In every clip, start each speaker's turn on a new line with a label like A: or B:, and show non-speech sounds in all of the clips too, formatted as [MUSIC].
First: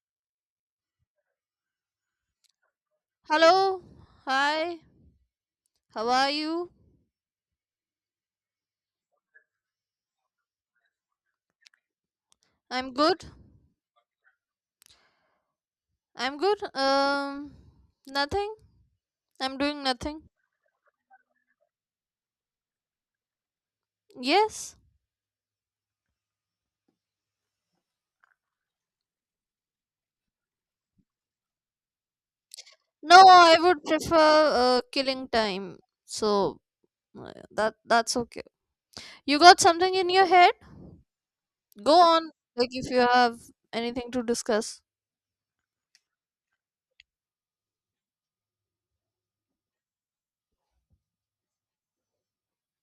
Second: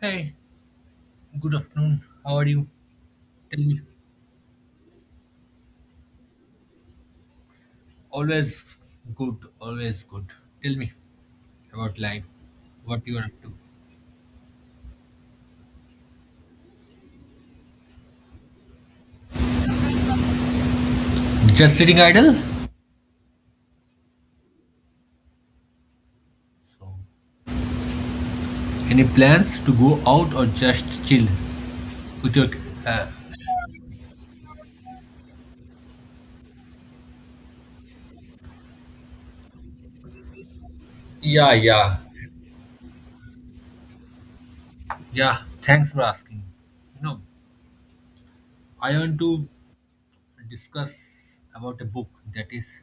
A: Hey, good afternoon. How are you? Tell me.
B: Hello. Hi. How are you?
A: Always good, always good. Tell me about life,
B: I'm
A: what you are
B: good.
A: up to.
B: I'm good. Nothing. I'm doing nothing.
A: Just sitting idle?
B: Yes.
A: So, any plans to go out or just chill? With uh,
B: No, I would prefer killing time. So that's okay. You got something in your head?
A: yeah,
B: Go
A: yeah.
B: on. Like if you have anything to discuss.
A: Yeah, thanks for asking. You know, I want to discuss about a book that is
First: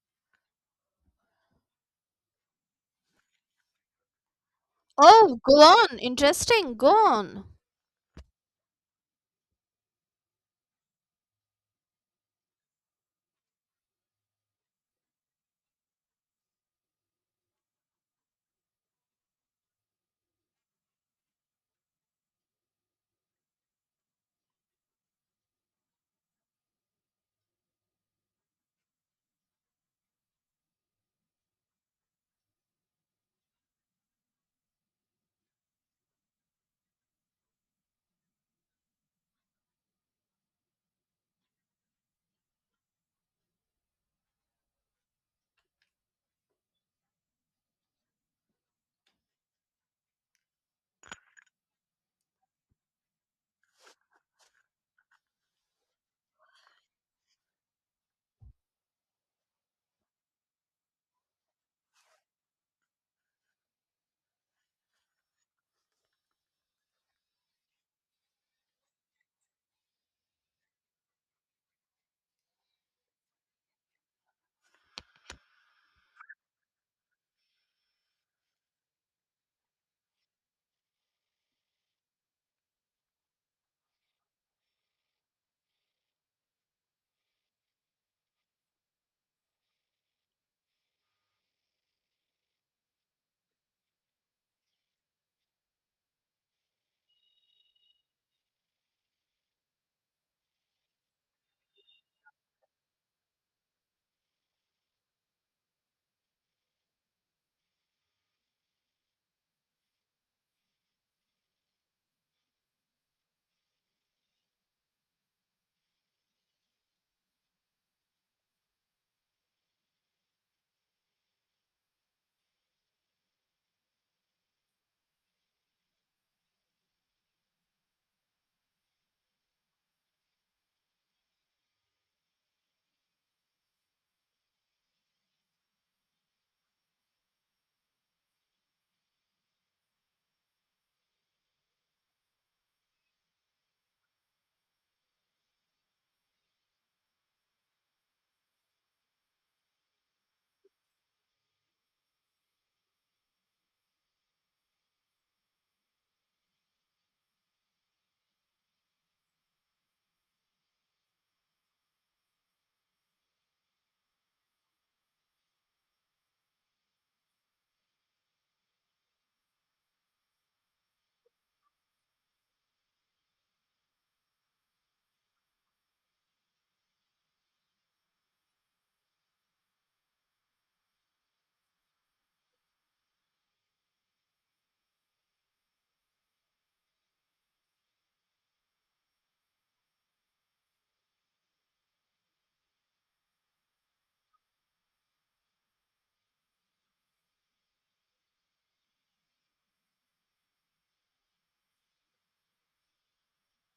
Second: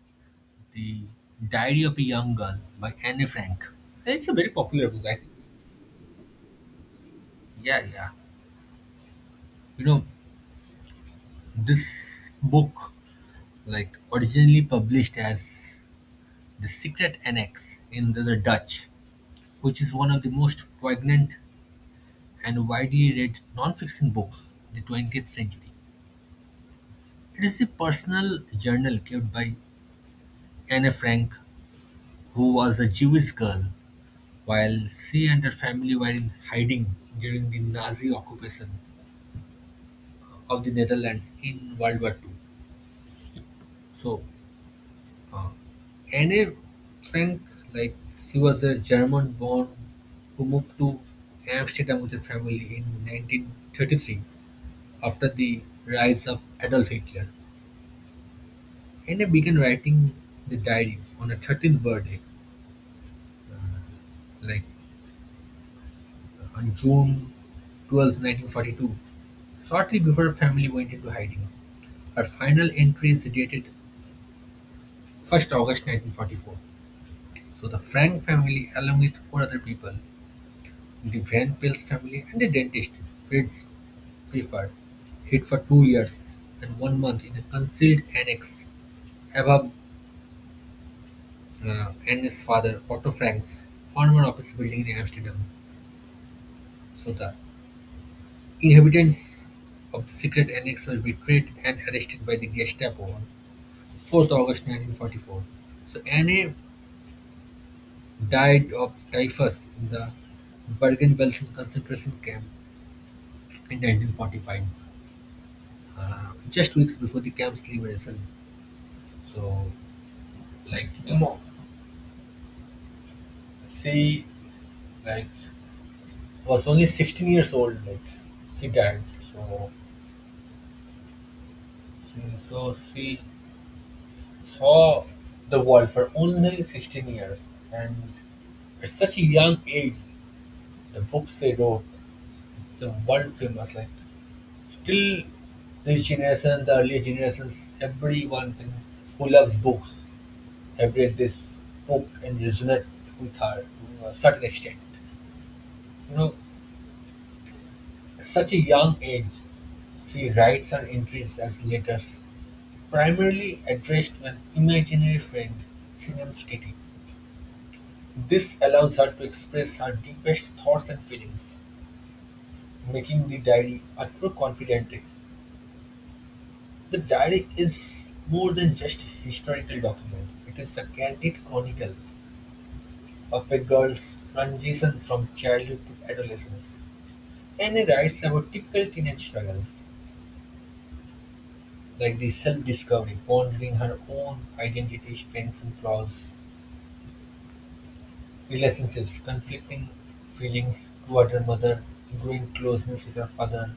A: The Diary of a Young Girl by Anne Frank. It's a very popular book, I think.
B: Oh, go on. Interesting. Go on.
A: Yeah, yeah. You know, This book, like originally published as The Secret Annex in the Dutch, which is one of the most poignant and widely read non-fiction books of the 20th century. It is a personal journal kept by Anne Frank, who was a Jewish girl, while she and her family were in hiding during the Nazi occupation of the Netherlands in World War II. So Anne Frank, like she was a German-born who moved to Amsterdam with her family in 1933 after the rise of Adolf Hitler. Anne began writing the diary on her 13th birthday, like on June 12, 1942, shortly before her family went into hiding. Her final entry is dated 1st August 1944. So the Frank family, along with four other people, the Van Pels family and a dentist, Fritz Pfeffer, hid for 2 years and 1 month in a concealed annex above Anne's father, Otto Frank's former office building in Amsterdam. So the inhabitants of the secret annex were betrayed and arrested by the Gestapo on 4th August 1944. So Anne died of typhus in the Bergen-Belsen concentration camp in 1945, just weeks before the camp's liberation. So, like, you know, she like was only 16 years old. Like, she died. So, she, she saw the world for only 16 years, and at such a young age, the books they wrote, it's a world famous. Like, still, this generation, the earlier generations, everyone thing who loves books have read this book and resonate with her to a certain extent. You know, such a young age, she writes her entries as letters, primarily addressed to an imaginary friend she names Kitty. This allows her to express her deepest thoughts and feelings, making the diary a true confidante. The diary is more than just a historical document, it is a candid chronicle of a girl's transition from childhood to adolescence. And it writes about typical teenage struggles like the self-discovery, pondering her own identity, strengths and flaws, relationships, conflicting feelings toward her mother, growing closeness with her father,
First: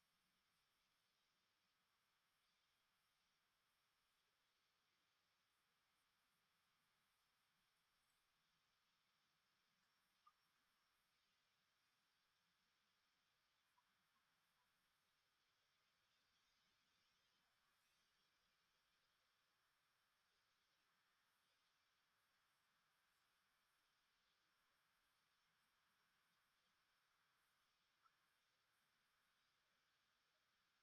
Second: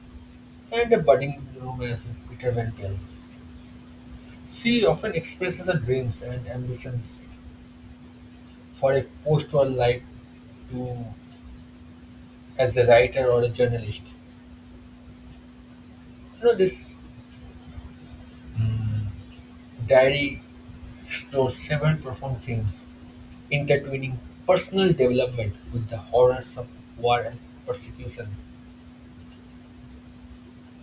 A: and a budding romance with Peter Van Tels. She often expresses her dreams and ambitions for a post-war life to as a writer or a journalist. You know this Diary explores several profound themes, intertwining personal development with the horrors of war and persecution,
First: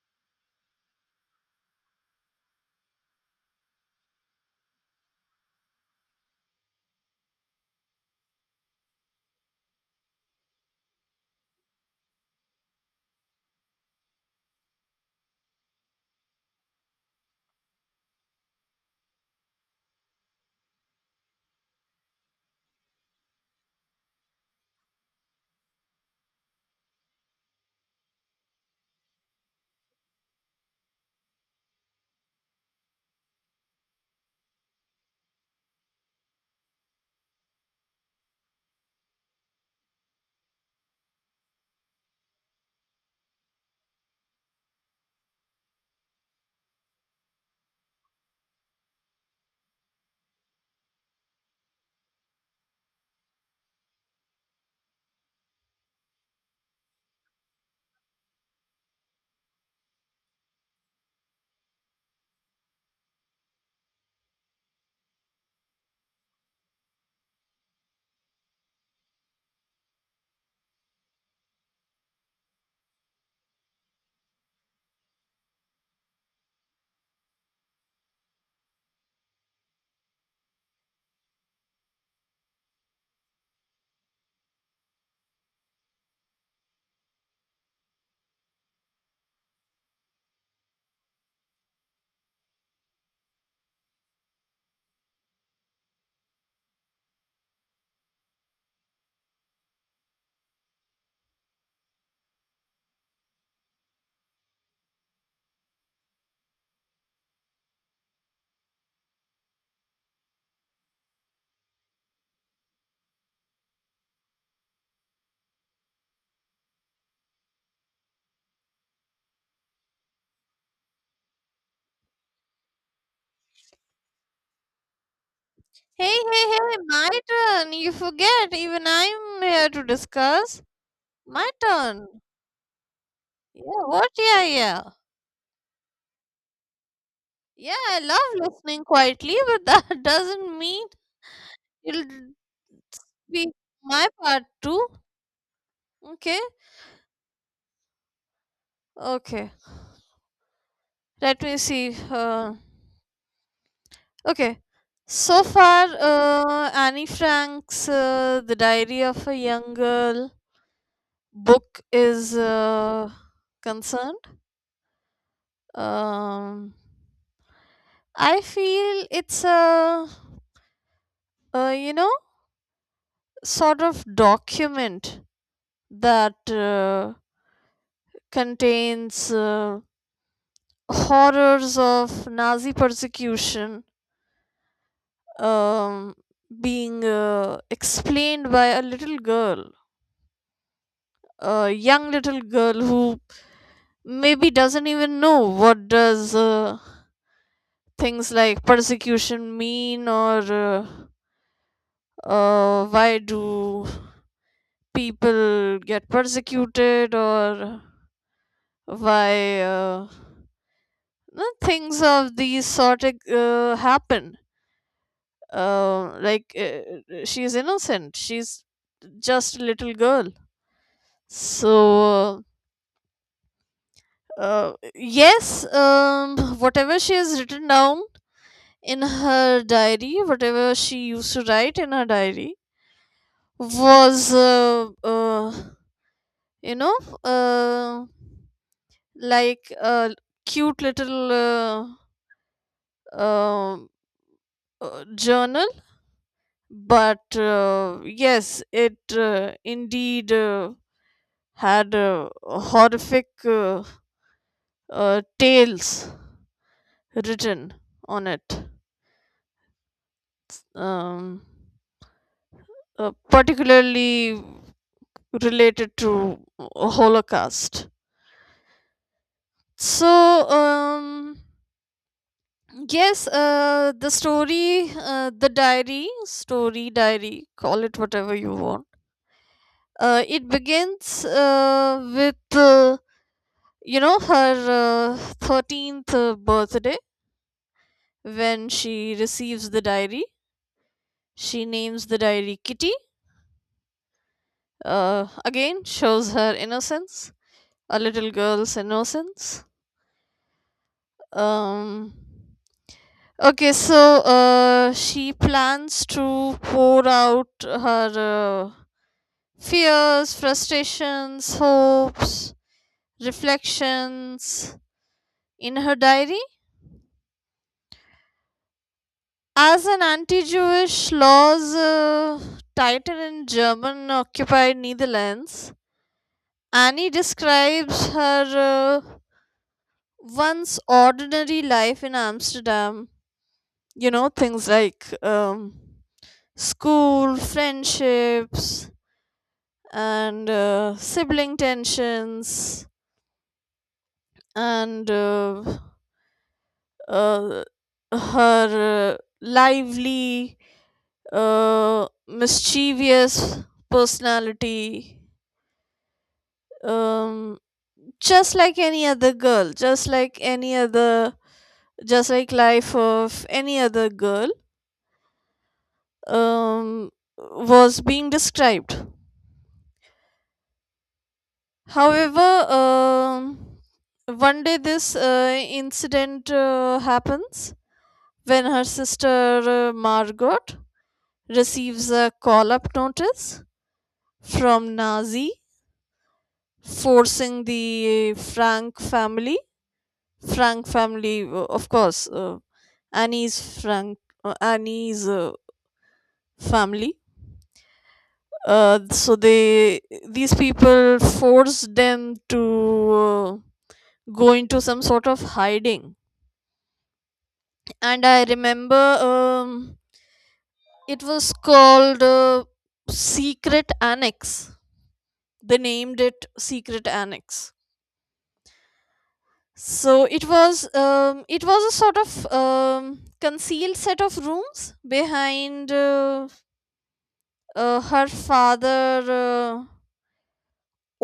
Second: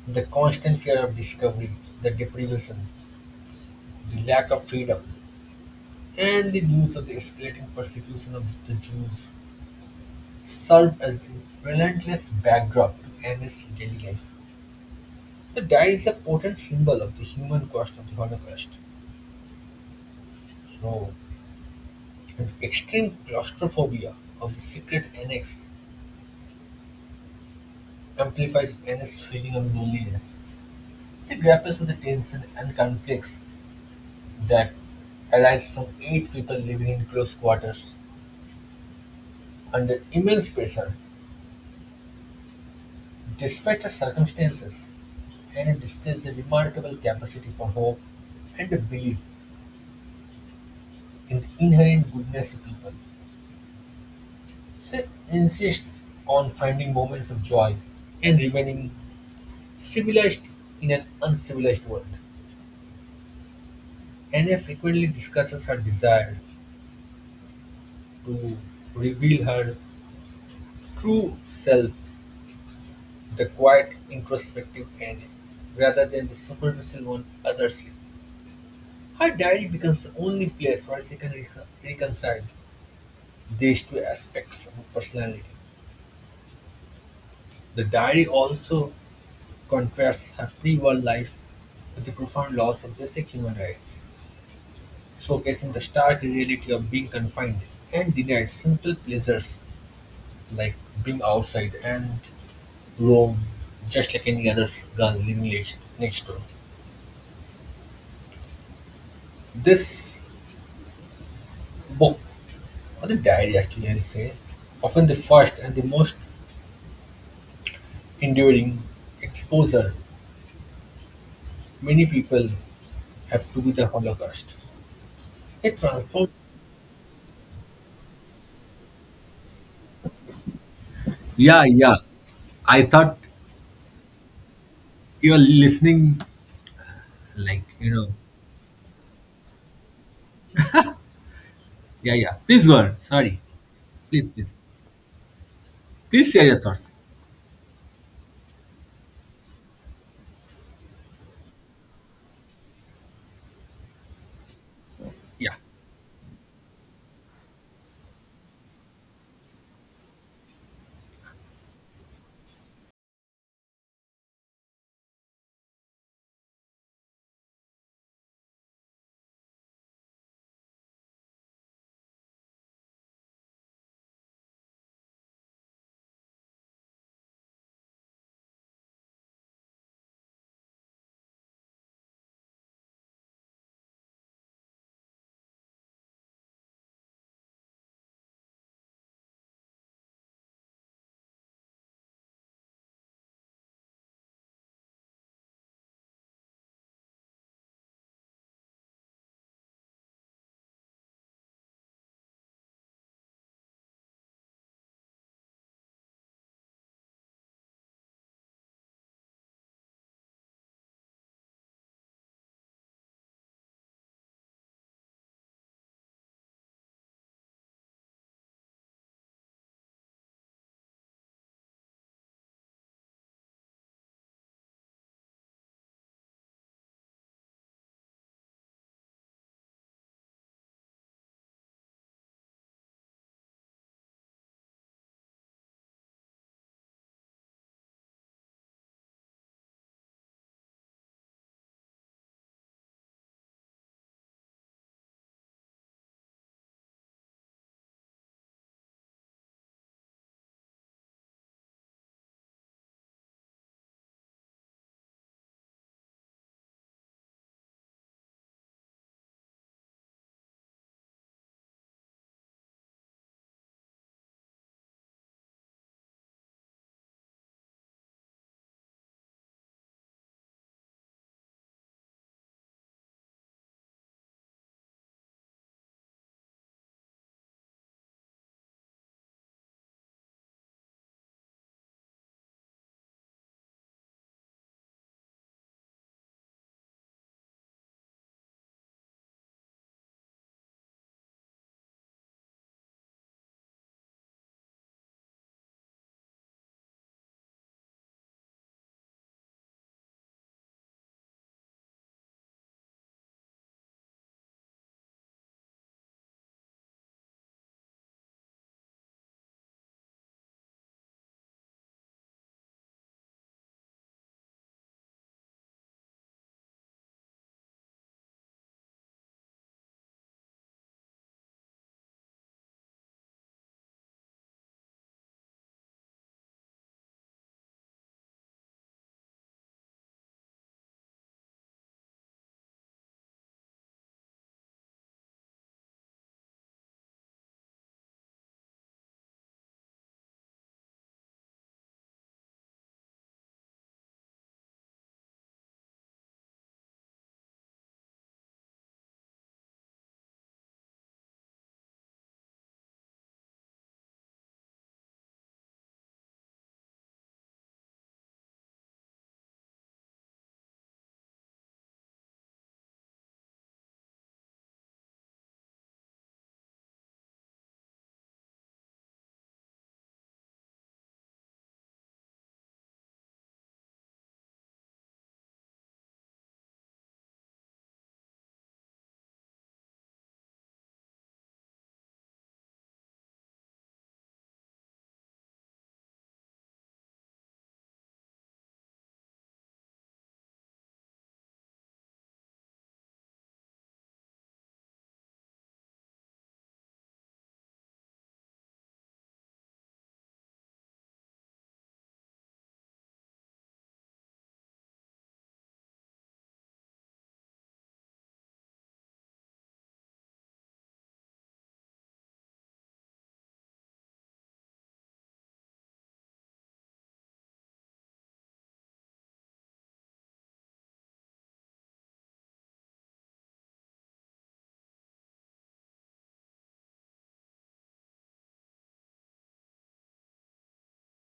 A: the constant fear of discovery, the deprivation, the lack of freedom, and the news of the escalating persecution of the Jews served as the relentless backdrop to Anna's daily life. The diary is a potent symbol of the human cost of the Holocaust. So, and extreme claustrophobia of the secret annex amplifies Anna's feeling of loneliness. She grapples with the tension and conflicts that arise from eight people living in close quarters under immense pressure. Despite her circumstances, Annie displays a remarkable capacity for hope and a belief in the inherent goodness of people. She insists on finding moments of joy and remaining civilized in an uncivilized world. Anna frequently discusses her desire to reveal her true self, the quiet, introspective Annie, rather than the superficial one others see. Her diary becomes the only place where she can reconcile these two aspects of her personality. The diary also contrasts her free world life with the profound laws of basic human rights, showcasing the stark reality of being confined and denied simple pleasures like being outside and roam just like any other gun living next door. This book, or the diary actually, I'll say, often the first and the most enduring exposure many people have to be the Holocaust. It
B: Hey,
A: transforms.
B: hey, hey, my turn. You forget. Even I'm here to discuss. My
A: Yeah, yeah.
B: turn.
A: I thought
B: Yeah, what? Yeah, yeah.
A: you were listening, like,
B: Yeah, I love listening quietly, but that [LAUGHS] doesn't mean it'll
A: Yeah, yeah. Please go on. Sorry.
B: be my
A: Please,
B: part
A: please.
B: too.
A: Please
B: Okay,
A: share your thoughts.
B: okay. Let me see. Okay. So
A: Yeah.
B: far, Annie Frank's The Diary of a Young Girl book is concerned. Um, I feel it's a, uh, you know, sort of document that contains. Horrors of Nazi persecution, um, being explained by a little girl, a young little girl who maybe doesn't even know what does things like persecution mean, or why do people get persecuted, or why no, things of these sort of, happen, like she's innocent, she's just a little girl. So yes, whatever she has written down in her diary, whatever she used to write in her diary was you know uh, like a cute little um, journal, but yes, it indeed had horrific tales written on it, um, particularly related to Holocaust. So, yes, the story, the diary, story diary, call it whatever you want. It begins with her 13th birthday when she receives the diary. She names the diary Kitty. Again, shows her innocence, a little girl's innocence. Um, okay, so she plans to pour out her fears, frustrations, hopes, reflections in her diary. As an anti Jewish laws tighten in German occupied Netherlands, Annie describes her one's ordinary life in Amsterdam, you know, things like school, friendships, and sibling tensions, and uh, her lively, mischievous personality. Um, just like any other girl, just like any other, just like life of any other girl, um, was being described. However, one day this incident happens, when her sister Margot receives a call up notice from Nazi, forcing the Frank family. Frank family, of course, Annie's Frank, Annie's family, so they, these people forced them to uh, go into some sort of hiding. And I remember, um, it was called secret annex, they named it secret annex. So it was it was a sort of concealed set of rooms behind her father uh,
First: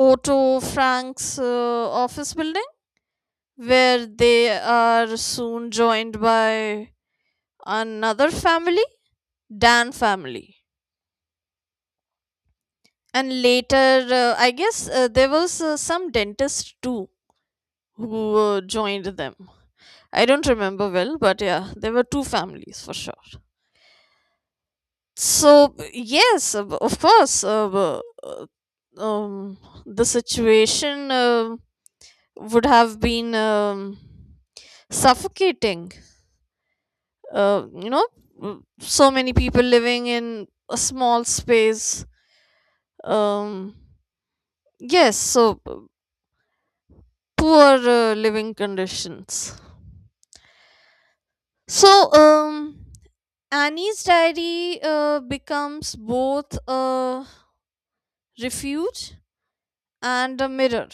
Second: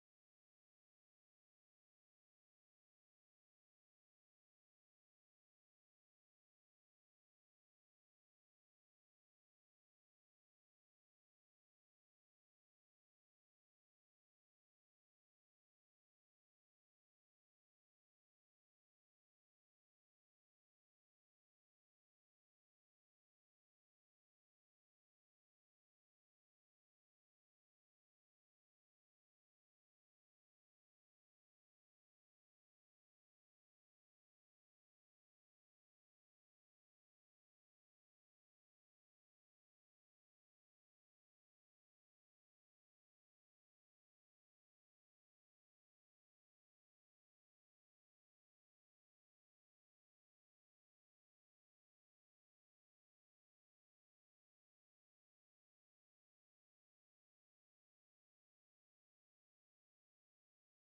B: Otto Frank's office building, where they are soon joined by another family, Dan family. And later, I guess there was some dentist too, who joined them. I don't remember well, but yeah, there were two families for sure. So, yes, of course, uh, um, the situation would have been suffocating, uh, you know so many people living in a small space, um yes. So poor living conditions. So um Annie's diary becomes both a refuge and a mirror,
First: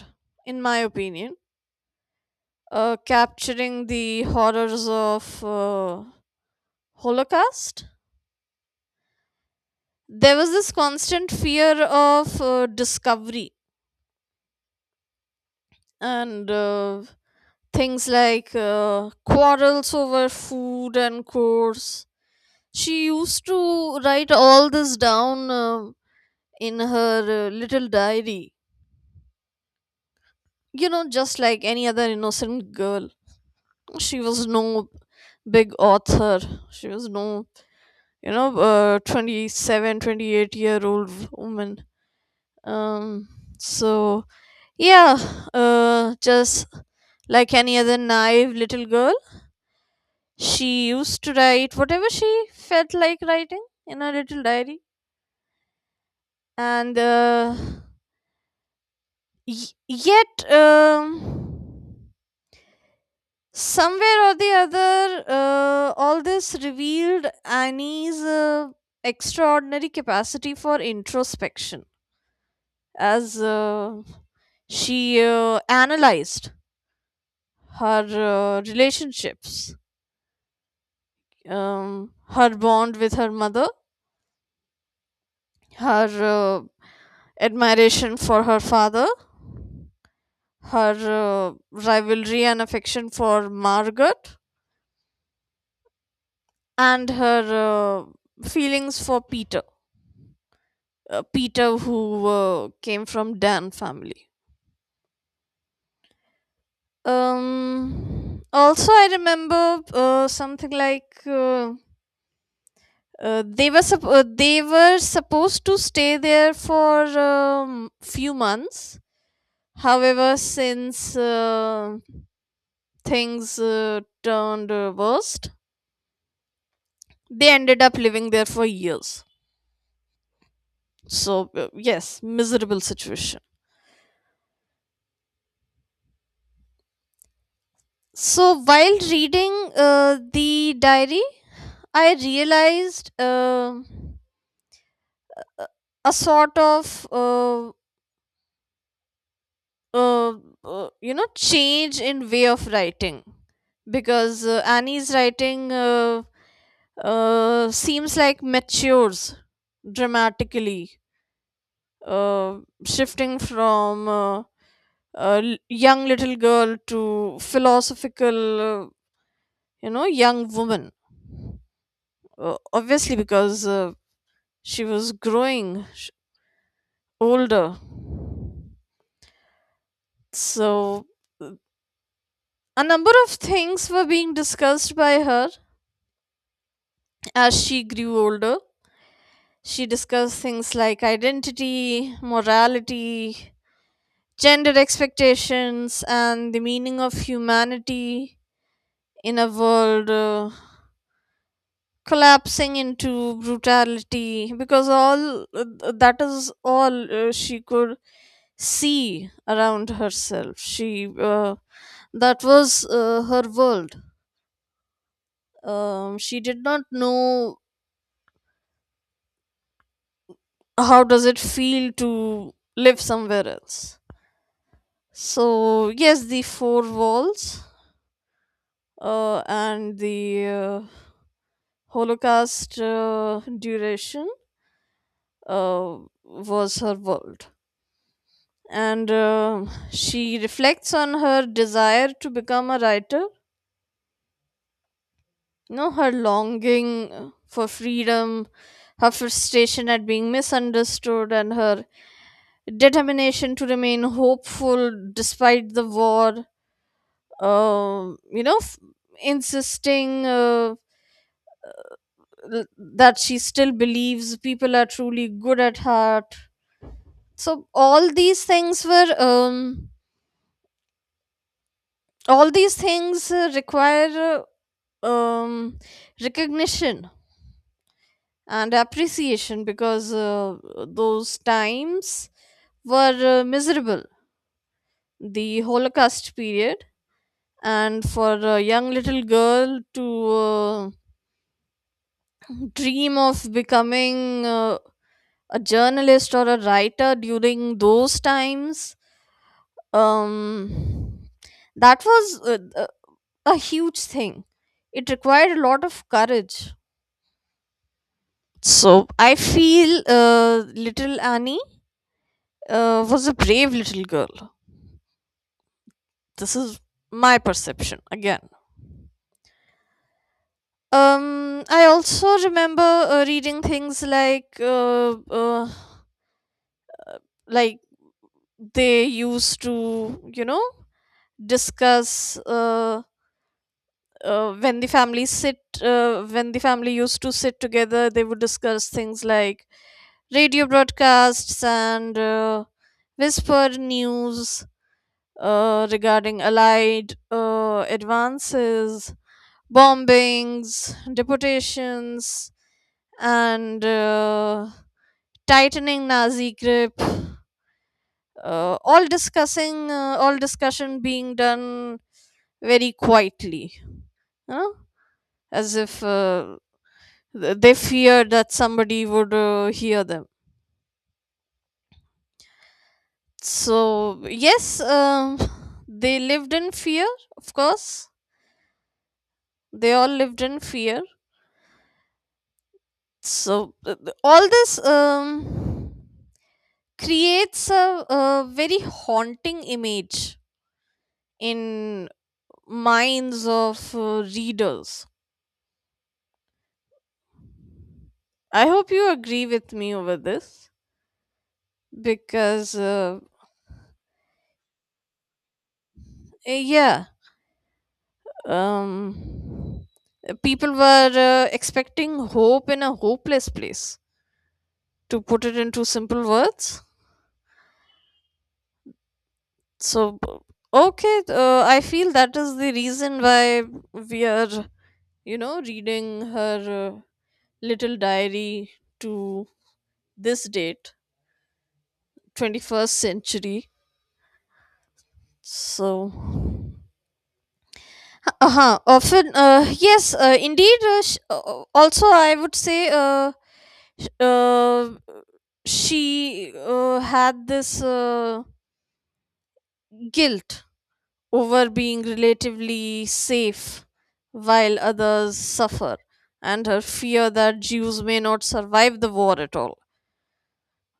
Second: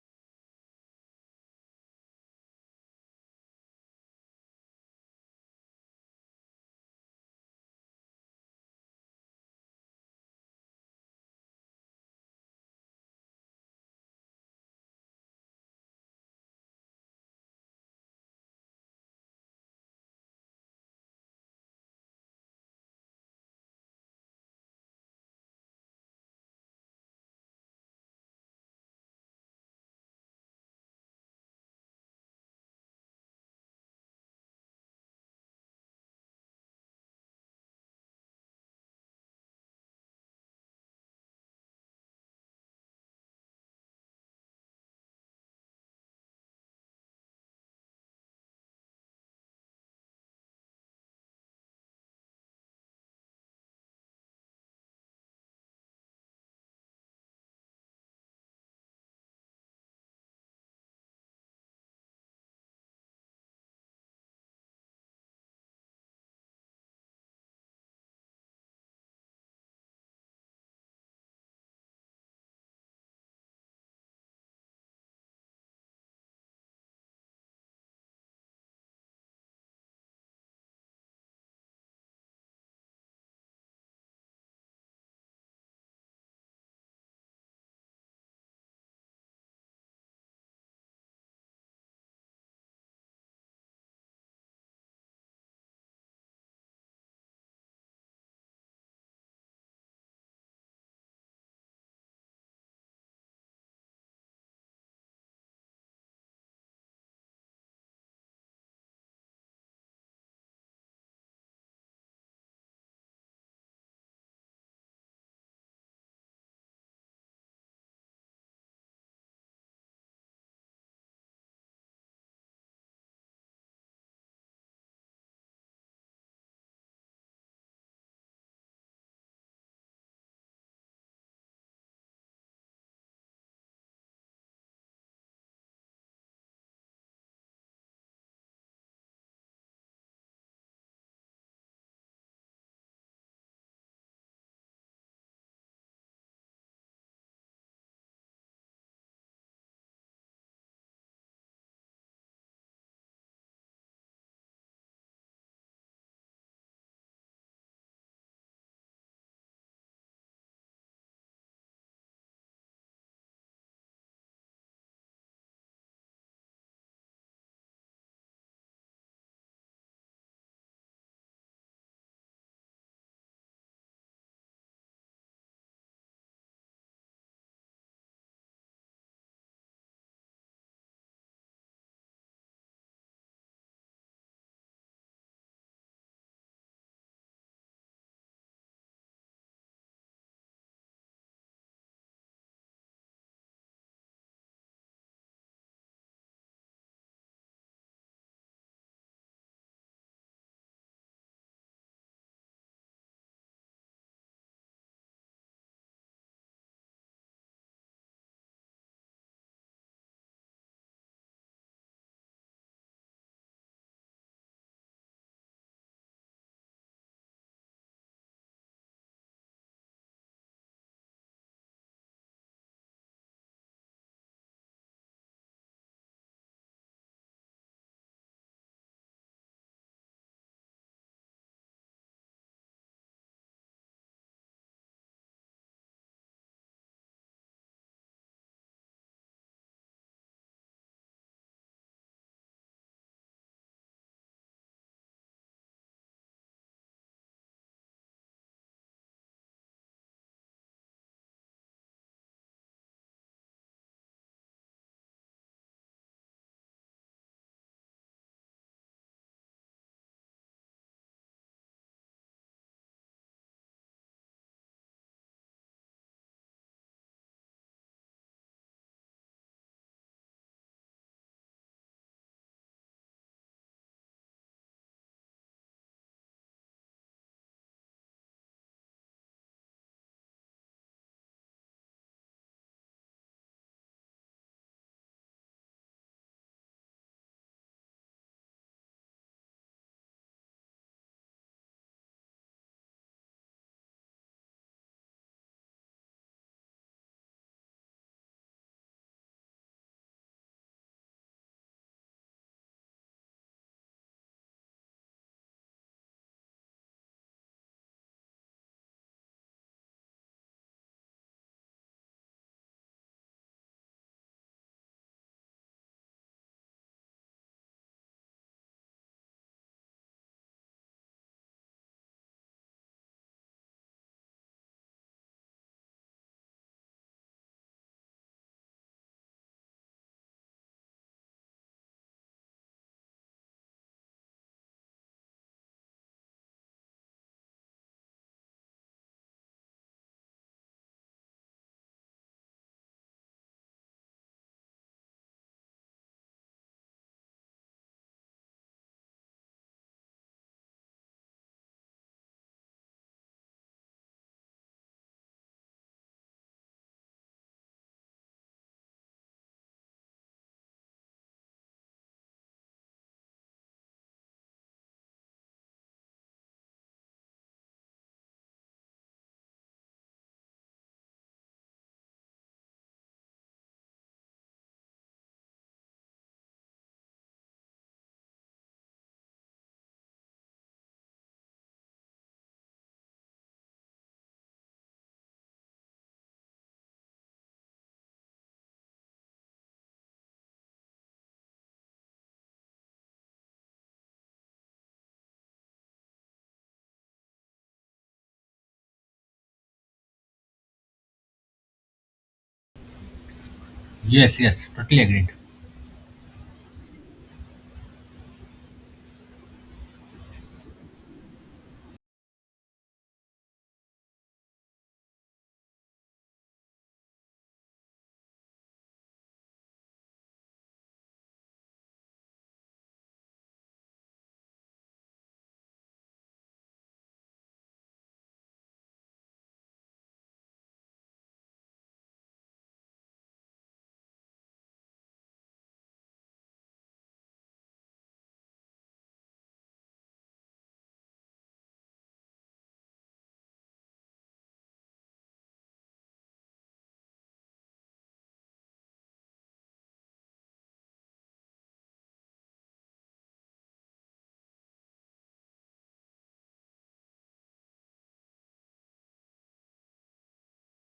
B: in my opinion, capturing the horrors of Holocaust. There was this constant fear of discovery, and things like quarrels over food and chores. She used to write all this down in her little diary. You know, just like any other innocent girl. She was no big author. She was no, 27, 28-year old woman. Um, so, yeah, just like any other naive little girl, she used to write whatever she felt like writing in her little diary, and yet, somewhere or the other, all this revealed Annie's extraordinary capacity for introspection, as she analyzed her relationships, her bond with her mother, her admiration for her father, her rivalry and affection for Margaret, and her feelings for Peter. Peter, who came from Dan family. Um. Also, I remember something like, they were supposed to stay there for few months. However, since things turned worst, they ended up living there for years. So, yes, miserable situation. So, while reading the diary, I realized a a sort of, uh, change in way of writing, because Annie's writing seems like matures dramatically, uh, shifting from young little girl to philosophical, young woman, obviously because she was growing older. So uh, a number of things were being discussed by her as she grew older. She discussed things like identity, morality, gender expectations, and the meaning of humanity in a world collapsing into brutality, because all that is all she could see around herself, she that was her world. She did not know how does it feel to live somewhere else. So yes, the four walls and the uh, Holocaust duration uh, was her world. And she reflects on her desire to become a writer, her longing for freedom, her frustration at being misunderstood, and her determination to remain hopeful despite the war, um, you know f- insisting that she still believes people are truly good at heart. So all these things require um recognition and appreciation, because those times were miserable, the Holocaust period. And for a young little girl to uh, dream of becoming a journalist or a writer during those times, um that was uh, a a huge thing. It required a lot of courage. So I feel little Annie was a brave little girl. This is my perception again. I also remember reading things like, like they used to discuss, when the family used to sit together they would discuss things like radio broadcasts and whisper news regarding allied advances, bombings, deportations, and tightening Nazi grip. All discussion being done very quietly, huh? As if they feared that somebody would hear them. So yes, they lived in fear. Of course, they all lived in fear. So all this creates a very haunting image in minds of readers. I hope you agree with me over this, because
A: Yes, yes. Totally agreed.
B: yeah, um, people were expecting hope in a hopeless place, to put it into simple words. So okay, I feel that is the reason why we are, reading her uh, little diary to this date, 21st century. So, uh-huh, often, yes, indeed. Also, I would say, sh- uh, she had this guilt over being relatively safe while others suffer, and her fear that Jews may not survive the war at all.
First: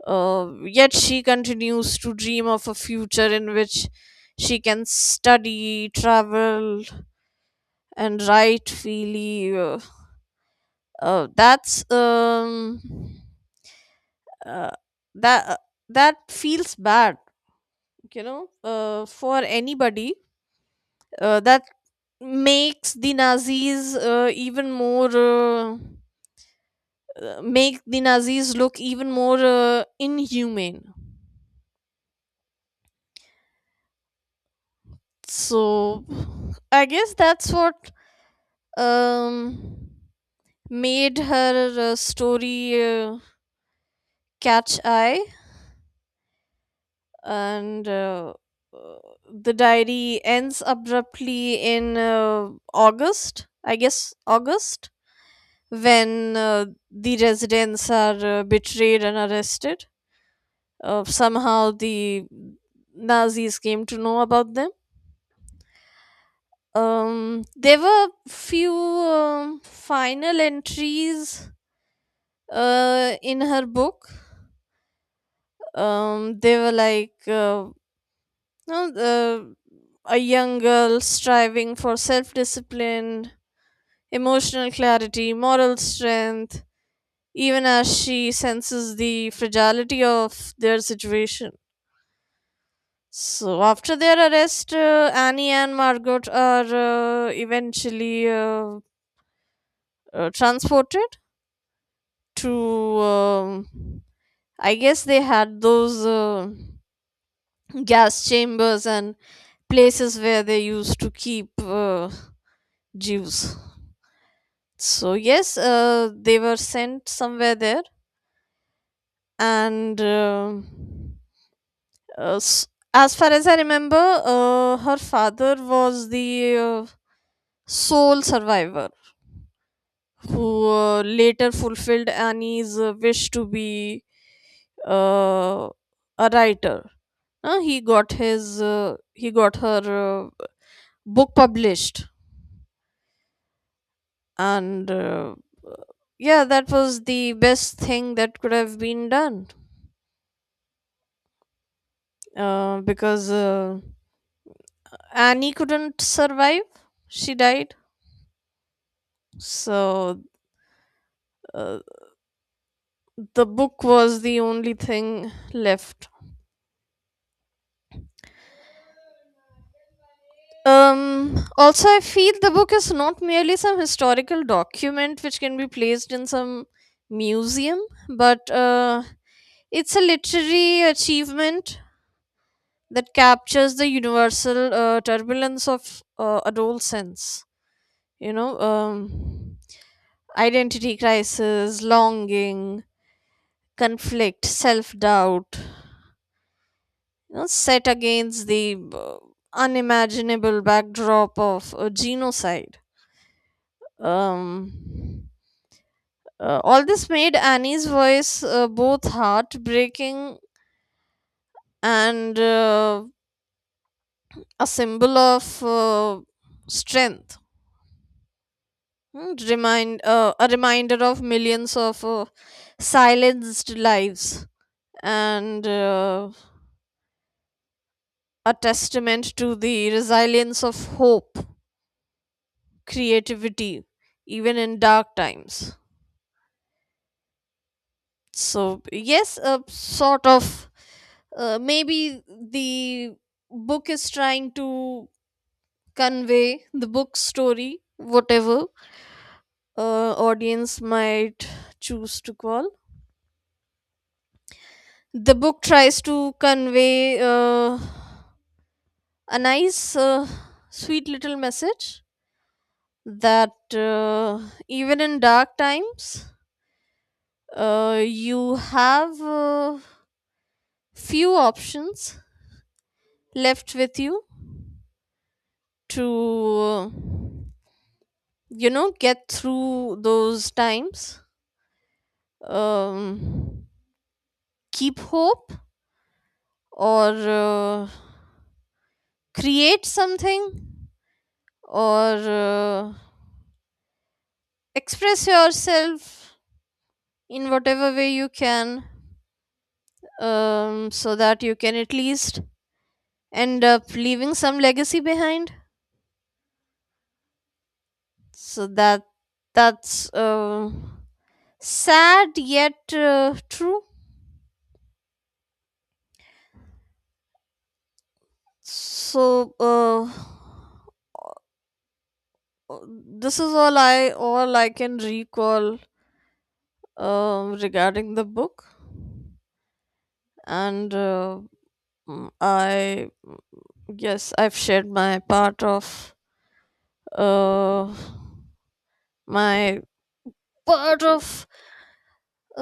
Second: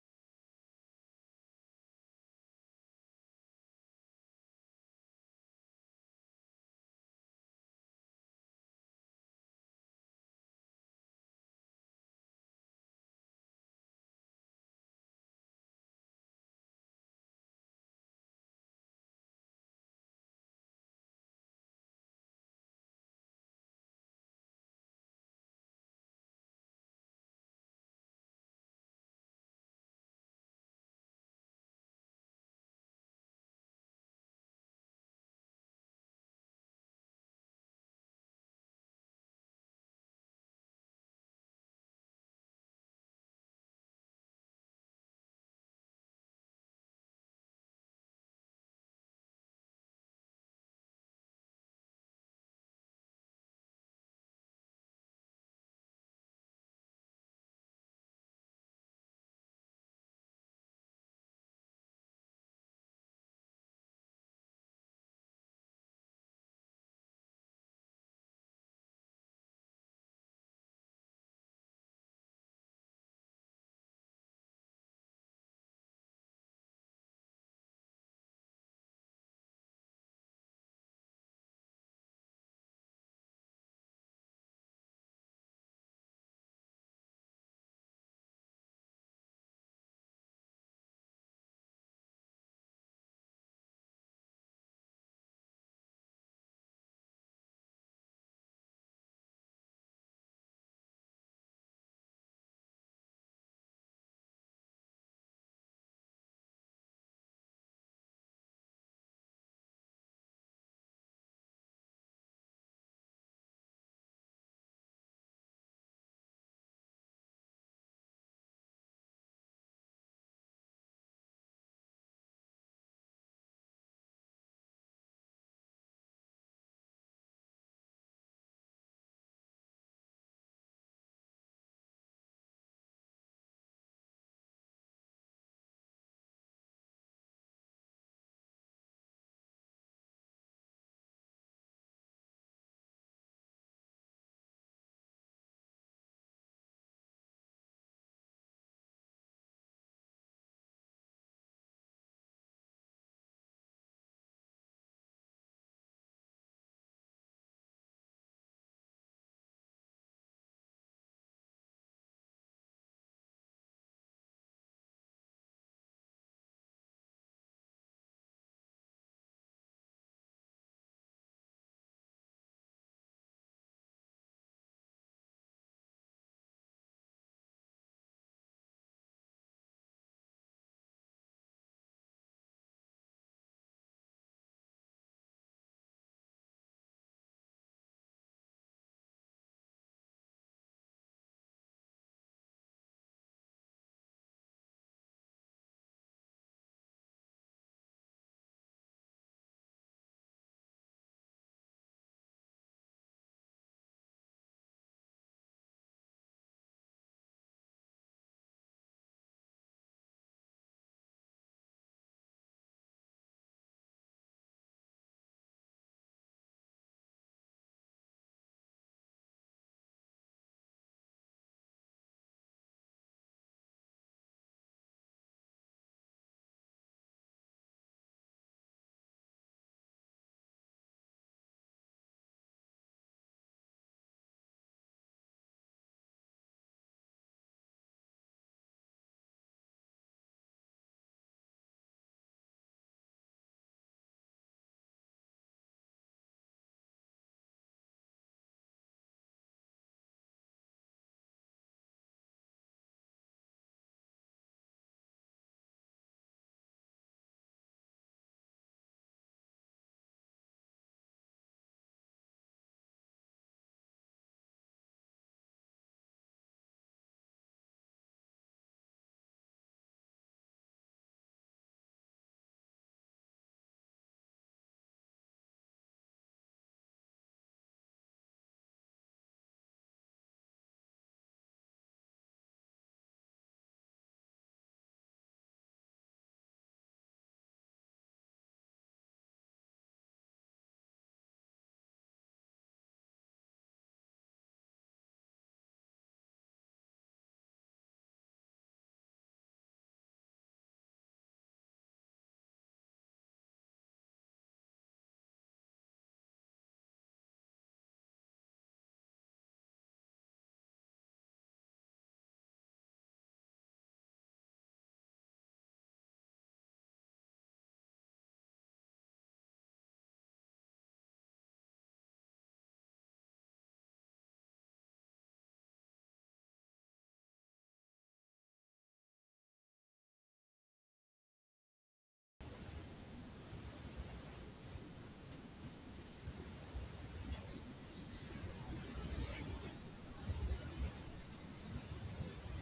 B: Yet she continues to dream of a future in which she can study, travel, and write freely. Uh, that's um, uh, that uh, that feels bad, for anybody. That makes the Nazis even more. Make the Nazis look even more inhumane. So, I guess that's what um made her story catch eye. And uh, the diary ends abruptly in August, I guess August, when the residents are betrayed and arrested. Somehow the Nazis came to know about them. There were few final entries in her book. They were like, no, a young girl striving for self discipline, emotional clarity, moral strength, even as she senses the fragility of their situation. So, after their arrest, Annie and Margot are eventually transported to, I guess they had those gas chambers and places where they used to keep uh, Jews. So, yes, they were sent somewhere there. And uh, s- as far as I remember, her father was the uh, sole survivor, who later fulfilled Annie's wish to be uh, a writer. Uh, he got his uh, he got her book published, and yeah, that was the best thing that could have been done, because Annie couldn't survive. She died. So uh, the book was the only thing left. um Also I feel the book is not merely some historical document which can be placed in some museum, but it's a literary achievement that captures the universal turbulence of adolescence. you know um, Identity crisis, longing, conflict, self-doubt, set against the unimaginable backdrop of a genocide. um, all this made Annie's voice both heartbreaking and a symbol of strength. Hmm, remind A reminder of millions of silenced lives, and a testament to the resilience of hope, creativity, even in dark times. So, yes, a sort of, maybe the book is trying to convey the book story, whatever audience might choose to call. The book tries to convey a nice, sweet little message that even in dark times, you have few options left with you to get through those times, um, keep hope, or create something, or express yourself in whatever way you can. So that you can at least end up leaving some legacy behind, so that's sad, yet true. So this is all I can recall regarding the book. And I yes, I've shared my part of, uh, my part of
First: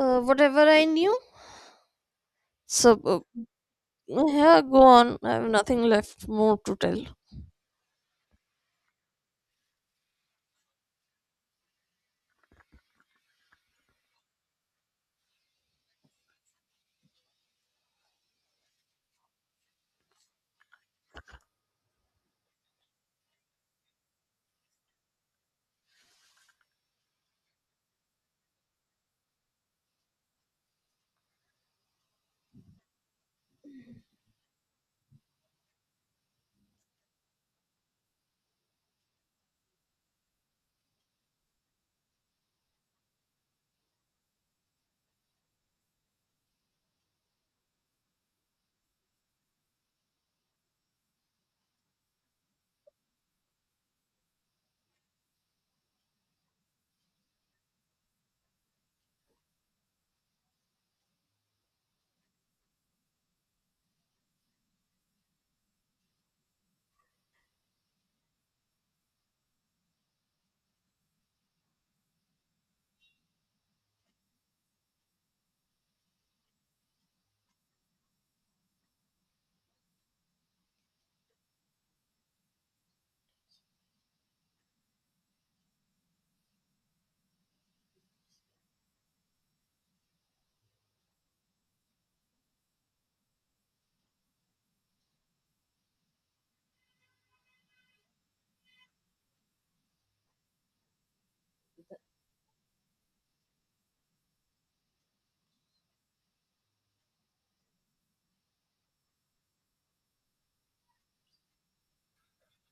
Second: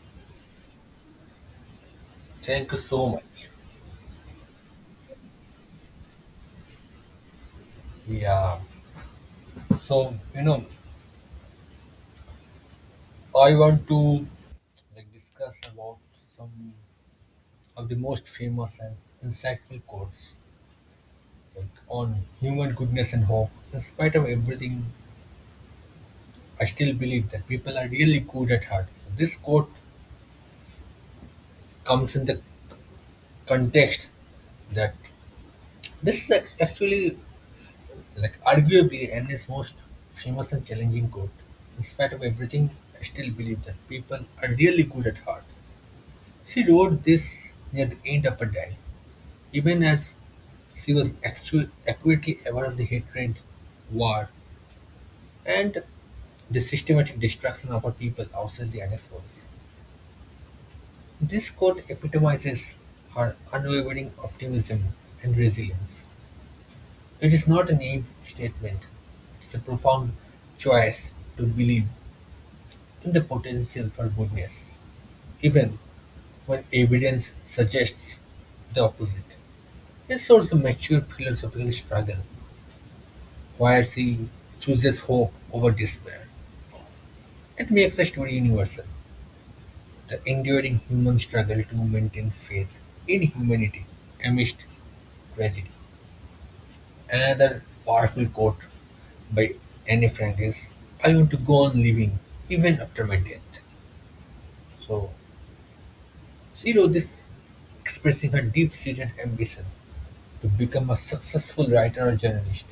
B: whatever I knew.
A: Thank you
B: So
A: so much.
B: yeah, go on. I have nothing left more to tell.
A: Yeah. So, you know, I want to like discuss about some of the most famous and insightful quotes like on human goodness and hope. In spite of everything, I still believe that people are really good at heart. So this quote comes in the context that this is actually like arguably and is most famous and challenging quote. In spite of everything, I still believe that people are really good at heart. She wrote this near the end of her diary, even as she was actually accurately aware of the hatred, war, and the systematic destruction of her people outside the annexed walls. This quote epitomizes her unwavering optimism and resilience. It is not a naive statement, it's a profound choice to believe in the potential for goodness, even when evidence suggests the opposite. It's also a mature philosophical struggle where she chooses hope over despair. It makes the story universal, the enduring human struggle to maintain faith in humanity amidst tragedy. Another powerful quote by Anne Frank is, I want to go on living even after my death. So she wrote this expressing her deep-seated ambition to become a successful writer or journalist.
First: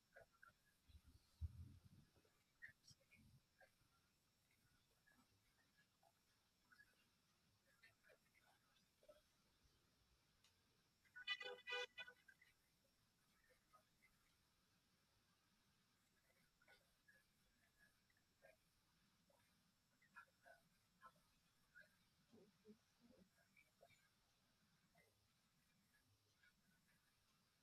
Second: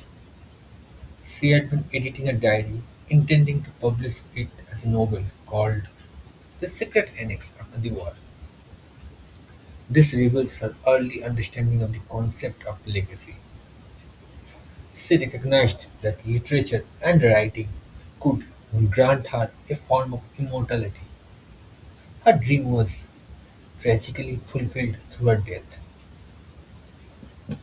A: She had been editing a diary, intending to publish it as a novel called The Secret Annex after the war. This reveals her early understanding of the concept of legacy. She recognized that literature and writing could grant her a form of immortality. Her dream was tragically fulfilled through her death,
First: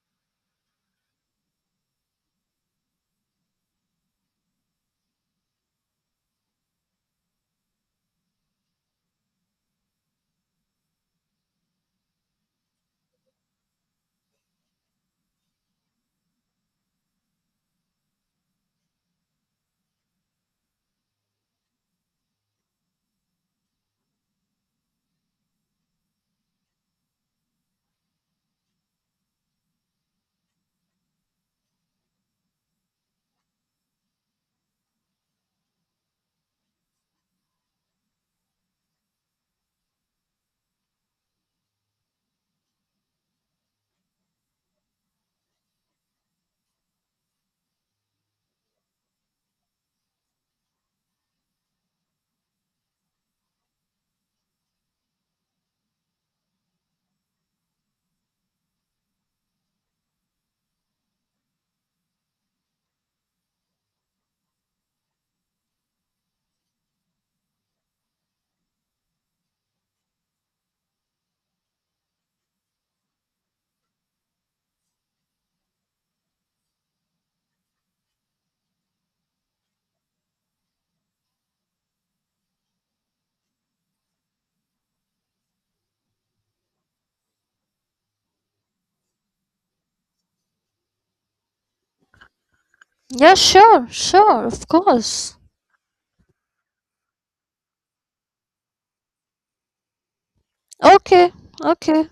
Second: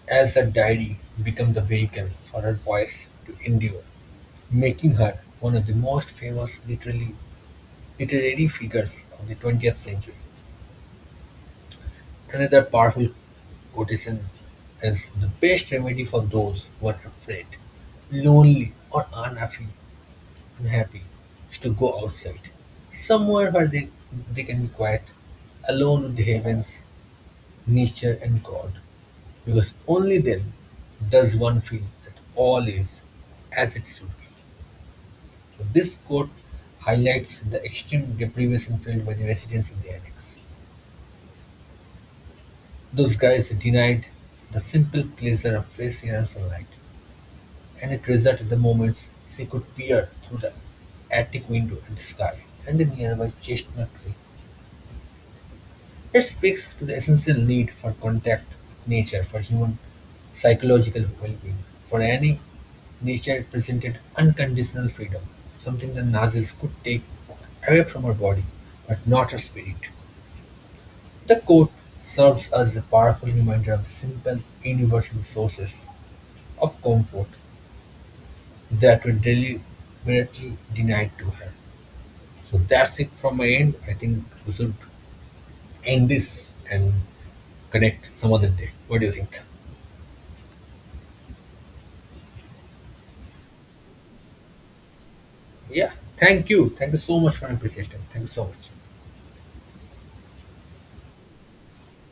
A: as her diary became the vehicle for her voice to endure, making her one of the most famous Literary figures of the 20th century. Another powerful quotation is "The best remedy for those who are afraid, lonely, or unhappy is to go outside, somewhere where they can be quiet, alone with the heavens, nature, and God, because only then does one feel that all is as it should be." So this quote highlights the extreme deprivation felt by the residents in the annex. Those guys denied the simple pleasure of fresh air and sunlight, and it treasured the moments she could peer through the attic window at the sky and the nearby chestnut tree. It speaks to the essential need for contact with nature for human psychological well being. For Annie, nature presented unconditional freedom, something the Nazis could take away from her body, but not her spirit. The quote serves as a powerful reminder of the simple universal sources of comfort that were deliberately denied to her. So that's it from my end. I think we should end this and connect some other day. What do you think?
B: Yeah, sure, sure, of course.
A: Yeah. Thank you. Thank you so much for your appreciation. Thank you so much.
B: Okay, okay.